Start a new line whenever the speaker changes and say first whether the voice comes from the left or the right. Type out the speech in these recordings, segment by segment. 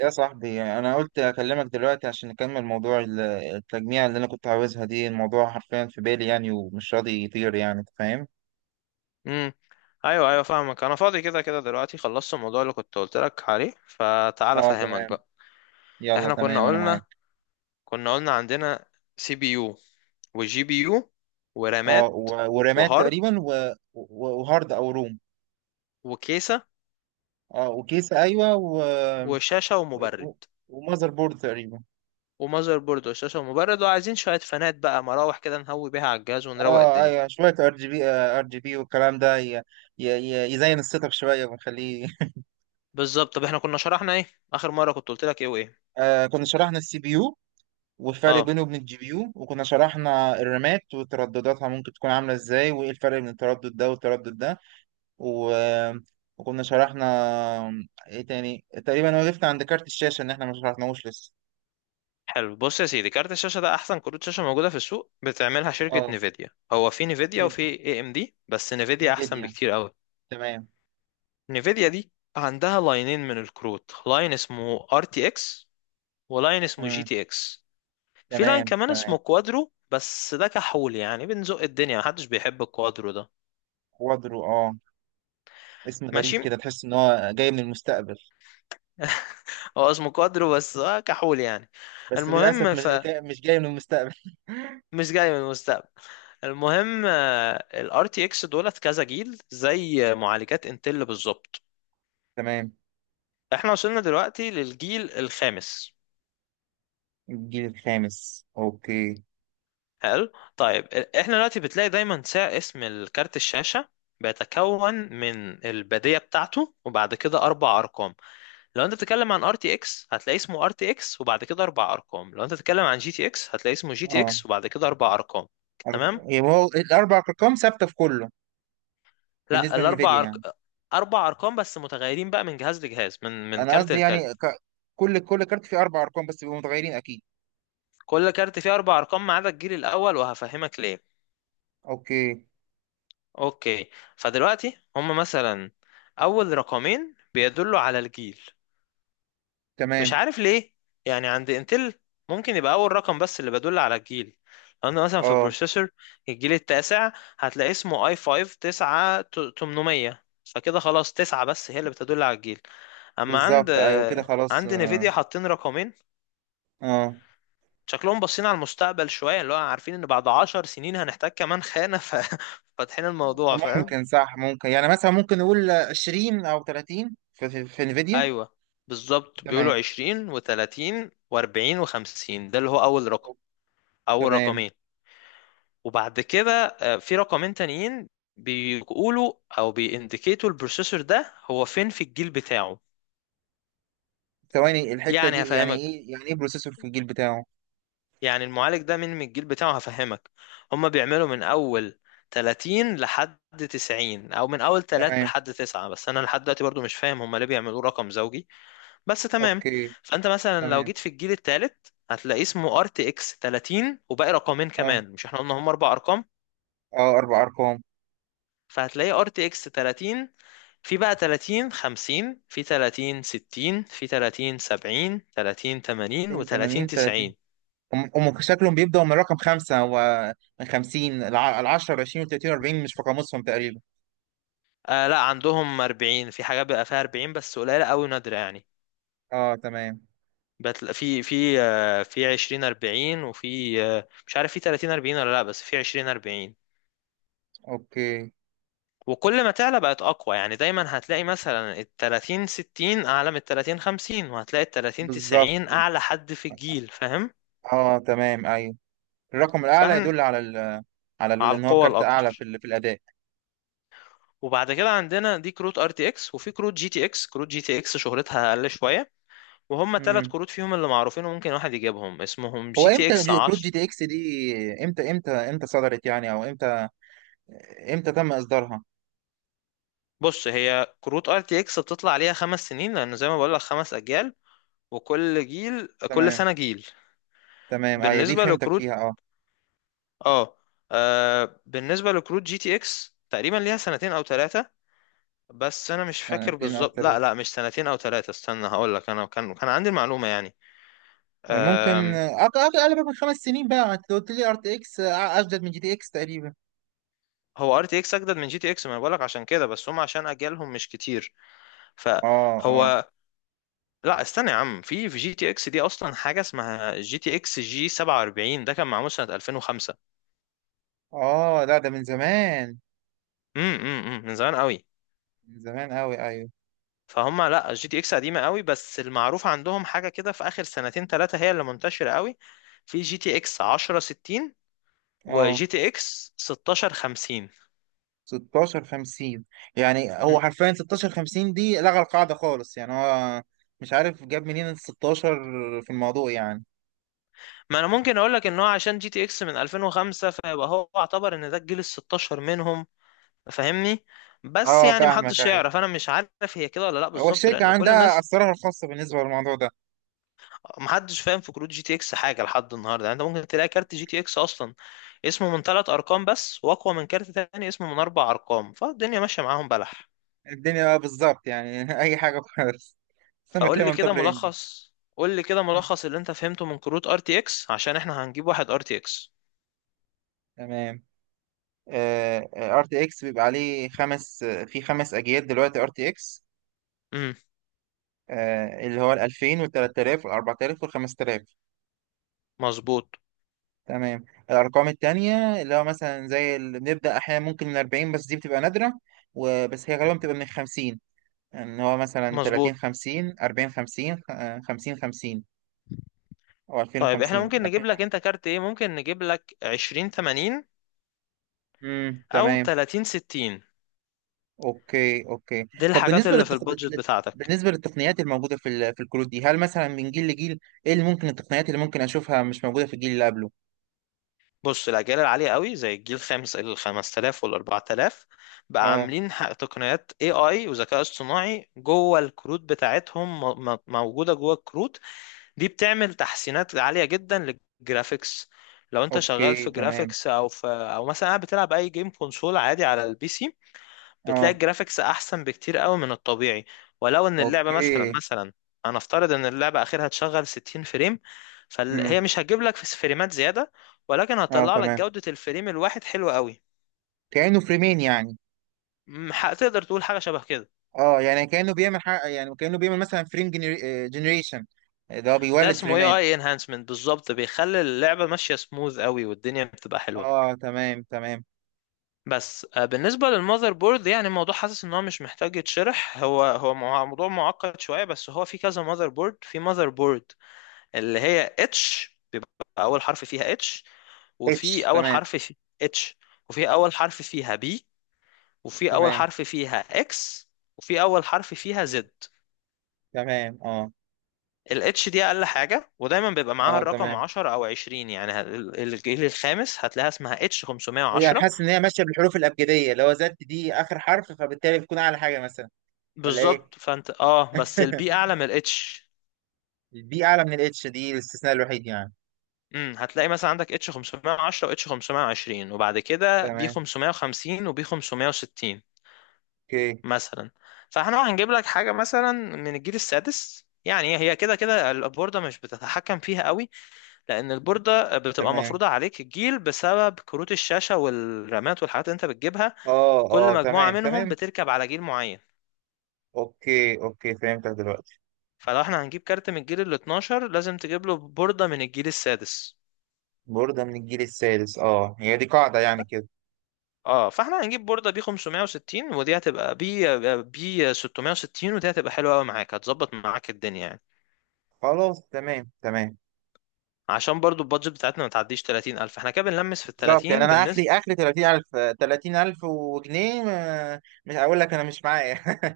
right: يا صاحبي، انا قلت اكلمك دلوقتي عشان نكمل موضوع التجميع اللي انا كنت عاوزها دي. الموضوع حرفيا في بالي، يعني ومش راضي يطير، يعني انت فاهم.
left: امم ايوه ايوه فاهمك. انا فاضي كده كده دلوقتي، خلصت الموضوع اللي كنت قلت لك عليه، فتعال
right: اه،
left: افهمك
right: تمام.
left: بقى.
right: يلا
left: احنا
right: تمام،
left: كنا
right: انا
left: قلنا
right: معاك.
left: كنا قلنا عندنا سي بي يو وجي بي يو
right: اه،
left: ورامات
right: ورامات
left: وهارد
right: تقريبا وهارد او روم.
left: وكيسة
right: اه، وكيسة. ايوه،
left: وشاشة ومبرد
right: و... ومذر بورد تقريبا.
left: ومذر بورد وشاشة ومبرد، وعايزين شوية فانات بقى، مراوح كده نهوي بيها على الجهاز ونروق
right: اه
left: الدنيا.
right: ايوه، شوية ار جي بي. ار جي بي والكلام ده يزين السيت اب شوية ونخليه
left: بالظبط، طب احنا كنا شرحنا ايه؟ اخر مرة كنت قلت لك ايه وايه؟
right: آه، كنا شرحنا السي بي يو والفرق
left: اه،
right: بينه وبين الجي بي يو، وكنا شرحنا الرامات وتردداتها، ممكن تكون عاملة ازاي وايه الفرق بين التردد ده والتردد ده. و... وكنا شرحنا ايه تاني تقريبا. وقفت عند كارت الشاشة ان احنا ما شرحناهوش لسه.
left: حلو. بص يا سيدي، كارت الشاشه ده احسن كروت شاشه موجوده في السوق بتعملها شركه
right: اه،
left: نيفيديا. هو في نيفيديا
right: نيف-
left: وفي اي ام دي، بس نيفيديا احسن
right: نيفيديا.
left: بكتير قوي.
right: تمام.
left: نيفيديا دي عندها لاينين من الكروت، لاين اسمه ار تي اكس، ولاين اسمه جي
right: مم.
left: تي اكس. في لاين
right: تمام
left: كمان اسمه
right: تمام.
left: كوادرو، بس ده كحول يعني، بنزق الدنيا، محدش بيحب الكوادرو ده.
right: كوادرو، اه، اسم غريب
left: ماشي
right: كده، تحس ان هو جاي من المستقبل.
left: هو اسمه كوادرو بس كحول يعني.
right: بس للاسف،
left: المهم
right: مش جاي من المستقبل
left: مش جاي من المستقبل. المهم، الار تي اكس دولت كذا جيل زي معالجات انتل بالظبط.
right: تمام.
left: احنا وصلنا دلوقتي للجيل الخامس.
right: الجيل الخامس، اوكي.
left: حلو، طيب احنا دلوقتي بتلاقي دايما اسم الكارت الشاشة بيتكون من البادية بتاعته وبعد كده اربع ارقام. لو انت بتتكلم عن ار تي اكس هتلاقي اسمه ار تي اكس وبعد كده اربع ارقام، لو انت بتتكلم عن جي تي اكس هتلاقي اسمه جي تي
right: اه،
left: اكس وبعد كده اربع ارقام.
right: أر-
left: تمام.
right: يبقى هو الاربع ارقام ثابته في كله؟
left: لا
right: بالنسبه لنفيديا يعني.
left: اربع ارقام بس متغيرين بقى من جهاز لجهاز، من
right: انا
left: كارت
right: قصدي
left: لكارت.
right: يعني كل كارت فيه اربع ارقام، بس بيبقوا متغيرين اكيد.
left: كل كارت فيه اربع ارقام ما عدا الجيل الاول، وهفهمك ليه.
right: اوكي.
left: اوكي. فدلوقتي هم مثلا اول رقمين بيدلوا على الجيل، مش
right: تمام،
left: عارف ليه. يعني عند انتل ممكن يبقى اول رقم بس اللي بيدل على الجيل، لان مثلا في
right: اه،
left: البروسيسور الجيل التاسع هتلاقي اسمه اي 5 9 800، فكده خلاص تسعة بس هي اللي بتدل على الجيل. اما عند
right: بالظبط. ايوه كده خلاص،
left: عند
right: اه.
left: نيفيديا حاطين رقمين،
right: آه.
left: شكلهم باصين على المستقبل شوية، اللي هو عارفين ان بعد 10 سنين هنحتاج كمان خانة، ففاتحين الموضوع. فاهم؟
right: ممكن، صح، ممكن يعني مثلا ممكن نقول 20 او 30 في انفيديا.
left: ايوه، بالظبط، بيقولوا
right: تمام.
left: عشرين وتلاتين واربعين وخمسين، ده اللي هو اول رقم، اول
right: تمام.
left: رقمين. وبعد كده في رقمين تانيين بيقولوا او بيindicatوا البروسيسور ده هو فين في الجيل بتاعه.
right: ثواني، الحته
left: يعني
right: دي يعني
left: هفهمك،
right: ايه، يعني ايه بروسيسور في الجيل بتاعه؟
left: يعني المعالج ده من الجيل بتاعه، هفهمك. هما بيعملوا من اول 30 لحد 90، او من اول 3
right: تمام.
left: لحد 9، بس انا لحد دلوقتي برضو مش فاهم هما ليه بيعملوه رقم زوجي، بس تمام.
right: اوكي.
left: فانت مثلا لو
right: تمام،
left: جيت في الجيل الثالث هتلاقي اسمه ار تي اكس 30 وباقي رقمين
right: اه
left: كمان، مش احنا قلنا هما اربع ارقام؟
right: اه اربع ارقام.
left: فهتلاقي ار تي اكس 30، في بقى 30 50، في 30 60، في 30 70، 30 80، و30
right: 82 30،
left: 90.
right: هم شكلهم بيبدأوا من رقم خمسة ومن خمسين. العشرة والعشرين والتلاتين والأربعين مش في قاموسهم تقريبا.
left: آه لا، عندهم 40 في حاجات، بيبقى فيها 40 بس قليلة قوي، نادرة يعني.
right: اه، تمام.
left: بتلاقي في 20 40، وفي مش عارف في 30 40 ولا لا، بس في 20 40.
right: اوكي.
left: وكل ما تعلى بقت اقوى، يعني دايما هتلاقي مثلا ال 30 60 اعلى من ال 30 50، وهتلاقي ال 30
right: بالظبط.
left: 90 اعلى حد في الجيل. فاهم؟
right: اه تمام، ايوه. الرقم الأعلى
left: فاحنا
right: يدل على
left: على
right: إن هو
left: القوة
right: كارت أعلى في
left: الاكتر.
right: في الأداء.
left: وبعد كده عندنا دي كروت ار تي اكس، وفي كروت جي تي اكس. كروت جي تي اكس شهرتها اقل شوية، وهم ثلاث
right: امم
left: كروت فيهم اللي معروفين وممكن واحد يجيبهم اسمهم
right: هو
left: جي تي
right: امتى
left: اكس.
right: كروت جي تي اكس دي، امتى، امتى صدرت يعني؟ او امتى تم اصدارها؟
left: بص، هي كروت ار تي اكس بتطلع عليها خمس سنين، لانه زي ما بقول لك خمس اجيال، وكل جيل، كل
right: تمام
left: سنه جيل.
right: تمام، ايوه، دي
left: بالنسبه
right: فهمتك
left: لكروت،
right: فيها، اه.
left: اه، بالنسبه لكروت جي تي اكس تقريبا ليها سنتين او ثلاثه، بس انا مش فاكر
right: سنتين او
left: بالظبط. لا
right: ثلاثة؟
left: لا، مش سنتين او ثلاثه، استنى هقول لك، انا كان عندي المعلومه يعني.
right: ممكن
left: آم،
right: اقل من خمس سنين بقى. أنت قلت لي ار تي اكس اجدد من جي تي اكس تقريبا.
left: هو ار تي اكس اجدد من جي تي اكس، ما انا بقول لك عشان كده، بس هم عشان اجيالهم مش كتير
right: اه اه
left: فهو. لا استنى يا عم، في جي تي اكس دي اصلا حاجه اسمها جي تي اكس جي 47 ده كان معمول سنه 2005.
right: اه لا ده من زمان.
left: من زمان قوي.
right: من زمان قوي، ايوه.
left: فهم لا، الجي تي اكس قديمه قوي، بس المعروف عندهم حاجه كده في اخر سنتين ثلاثه هي اللي منتشره قوي. في جي تي اكس 1060، وجي
right: اه،
left: تي اكس 1650.
right: 16 50. يعني
left: مم.
right: هو حرفيا 16 50 دي لغى القاعدة خالص، يعني هو مش عارف جاب منين ال 16 في الموضوع، يعني.
left: ما انا ممكن اقول لك ان هو عشان جي تي اكس من 2005، فيبقى هو اعتبر ان ده الجيل ال 16 منهم. فاهمني؟ بس
right: اه،
left: يعني
right: فاهمك،
left: محدش
right: ايوه.
left: يعرف، انا مش عارف هي كده ولا لا
right: هو
left: بالظبط،
right: الشركة
left: لان كل
right: عندها
left: الناس،
right: أسرارها الخاصة بالنسبة للموضوع ده.
left: محدش فاهم في كروت جي تي اكس حاجه لحد النهارده. يعني انت ممكن تلاقي كارت جي تي اكس اصلا اسمه من ثلاث ارقام بس واقوى من كارت تاني اسمه من اربع ارقام، فالدنيا ماشيه معاهم بلح.
right: الدنيا بقى، بالظبط، يعني أي حاجة خالص. سمك
left: فقول لي
right: ليمون
left: كده
right: طبر هندي
left: ملخص، اللي انت فهمته من كروت ار تي اكس عشان احنا هنجيب واحد ار تي اكس.
right: تمام. ار تي اكس بيبقى عليه خمس، في خمس اجيال دلوقتي ار تي اكس.
left: امم
right: اللي هو ال 2000 وال 3000 وال 4000 وال 5000.
left: مظبوط
right: تمام. الأرقام التانية اللي هو مثلا زي اللي بنبدأ أحيانا ممكن من 40، بس دي بتبقى نادرة، وبس هي غالبا بتبقى من 50. إن هو مثلا
left: مظبوط،
right: 30 50، 40 50، 50 50، أو 20
left: طيب احنا
right: 50،
left: ممكن نجيب لك
right: 2050.
left: انت كارت ايه؟ ممكن نجيب لك 20 80 او
right: تمام.
left: 30 60،
right: أوكي أوكي.
left: دي
right: طب
left: الحاجات
right: بالنسبة
left: اللي في البادجت بتاعتك.
right: بالنسبة للتقنيات الموجودة في في الكروت دي، هل مثلا من جيل لجيل إيه اللي ممكن، التقنيات اللي ممكن أشوفها مش موجودة في الجيل اللي قبله؟
left: بص، الأجيال العالية قوي زي الجيل الخامس ال 5000 وال 4000 بقى
right: أه.
left: عاملين تقنيات AI وذكاء اصطناعي جوه الكروت بتاعتهم، موجودة جوه الكروت. دي بتعمل تحسينات عالية جدا للجرافيكس. لو انت شغال
right: أوكي
left: في
right: تمام.
left: جرافيكس او مثلا قاعد بتلعب اي جيم، كونسول عادي على البي سي، بتلاقي
right: أه.
left: الجرافيكس احسن بكتير قوي من الطبيعي. ولو ان اللعبه مثلا
right: اوكي.
left: مثلا انا افترض ان اللعبه اخرها تشغل 60 فريم، فهي
right: امم
left: مش هتجيب لك في فريمات زياده، ولكن
right: اه
left: هتطلع لك
right: تمام.
left: جوده الفريم الواحد حلوه قوي.
right: كأنه فريمين يعني.
left: تقدر تقول حاجه شبه كده.
right: اه، يعني كأنه بيعمل حق، يعني كأنه بيعمل مثلا فريم جنريشن. ده هو
left: ده
right: بيولد
left: اسمه اي
right: فريمات.
left: اي انهانسمنت بالظبط، بيخلي اللعبه ماشيه سموث قوي والدنيا بتبقى حلوه.
right: اه، تمام تمام.
left: بس بالنسبه للمذر بورد يعني الموضوع حاسس ان هو مش محتاج يتشرح. هو موضوع معقد شويه، بس هو في كذا مذر بورد. في مذر بورد اللي هي اتش، بيبقى اول حرف فيها اتش،
right: اتش،
left: وفي اول
right: تمام.
left: حرف في اتش وفي اول حرف فيها بي، وفي اول
right: تمام
left: حرف فيها اكس، وفي اول حرف فيها زد.
right: تمام، اه
left: الاتش دي اقل حاجه، ودايما بيبقى معاها
right: اه
left: الرقم
right: تمام.
left: 10 او 20. يعني الجيل الخامس هتلاقيها اسمها اتش
right: يعني
left: 510.
right: حاسس ان هي ماشيه بالحروف الابجديه، اللي هو زد دي اخر حرف، فبالتالي بتكون اعلى حاجه مثلا، ولا ايه؟
left: بالظبط، فانت اه بس البي اعلى من الاتش.
right: دي اعلى من الاتش، دي الاستثناء الوحيد يعني.
left: هتلاقي مثلا عندك اتش 510 واتش 520، وبعد كده بي
right: تمام.
left: 550 وبي 560
right: اوكي.
left: مثلا. فاحنا هنجيب لك حاجه مثلا من الجيل السادس، يعني هي كده كده البورده مش بتتحكم فيها قوي، لان البورده بتبقى
right: تمام،
left: مفروضه عليك الجيل بسبب كروت الشاشه والرامات والحاجات اللي انت بتجيبها.
right: اه
left: كل
right: اه
left: مجموعه
right: تمام
left: منهم
right: تمام.
left: بتركب على جيل معين.
right: اوكي اوكي، فهمتك دلوقتي.
left: فلو احنا هنجيب كارت من الجيل ال 12 لازم تجيب له بورده من الجيل السادس.
right: بوردة من الجيل السادس، اه، هي دي قاعدة يعني
left: ف-
right: كده.
left: اه فاحنا هنجيب بورده بي 560، ودي هتبقى بي 660، ودي هتبقى حلوه قوي معاك، هتظبط معاك الدنيا يعني.
right: خلاص تمام تمام.
left: عشان برضو البادجت بتاعتنا ما تعديش 30000، احنا كده بنلمس في ال
right: بالظبط، يعني
left: 30
right: انا
left: بالنسبة.
right: اخري اخري 30,000. 30,000 وجنيه، مش هقول لك انا مش معايا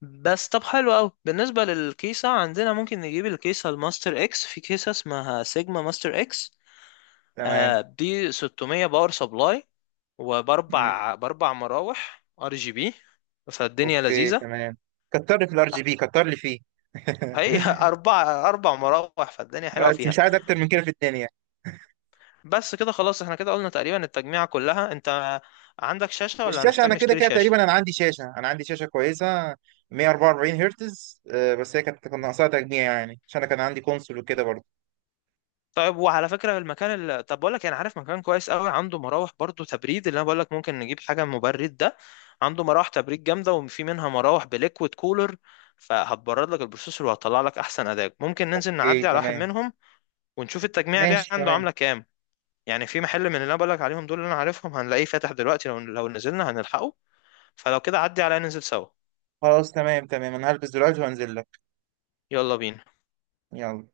left: بس طب حلو قوي. بالنسبة للكيسة عندنا ممكن نجيب الكيسة الماستر اكس، في كيسة اسمها سيجما ماستر اكس.
right: تمام.
left: دي 600 باور سبلاي،
right: مم.
left: وباربع مراوح ار جي بي، فالدنيا
right: اوكي
left: لذيذة.
right: تمام. كتر لي في الار جي بي، كتر لي فيه
left: هي أربع مراوح فالدنيا حلوة
right: بس
left: فيها.
right: مش عايز اكتر من كده في الدنيا.
left: بس كده خلاص، احنا كده قلنا تقريبا التجميعة كلها. انت عندك شاشة ولا
right: والشاشه
left: هنحتاج
right: انا كده
left: نشتري
right: كده
left: شاشة؟
right: تقريبا، انا عندي شاشه، انا عندي شاشه كويسه 144 هرتز. بس هي كان ناقصها تجميع يعني، عشان انا كان عندي كونسول وكده برضه.
left: طيب، وعلى فكرة المكان اللي... طب بقول لك إيه، انا عارف مكان كويس قوي عنده مراوح برضو تبريد، اللي انا بقول لك ممكن نجيب حاجة مبرد ده، عنده مراوح تبريد جامدة وفي منها مراوح بليكويد كولر، فهتبرد لك البروسيسور وهتطلع لك احسن اداء. ممكن ننزل
right: اوكي
left: نعدي على واحد
right: تمام.
left: منهم ونشوف التجميع دي
right: ماشي
left: عنده
right: تمام.
left: عاملة كام. يعني في محل من اللي انا بقول لك عليهم دول اللي انا عارفهم هنلاقيه فاتح دلوقتي، لو نزلنا هنلحقه. فلو كده عدي عليا ننزل سوا.
right: خلاص تمام تمام، انا هلبس دلوقتي وانزل لك.
left: يلا بينا.
right: يلا.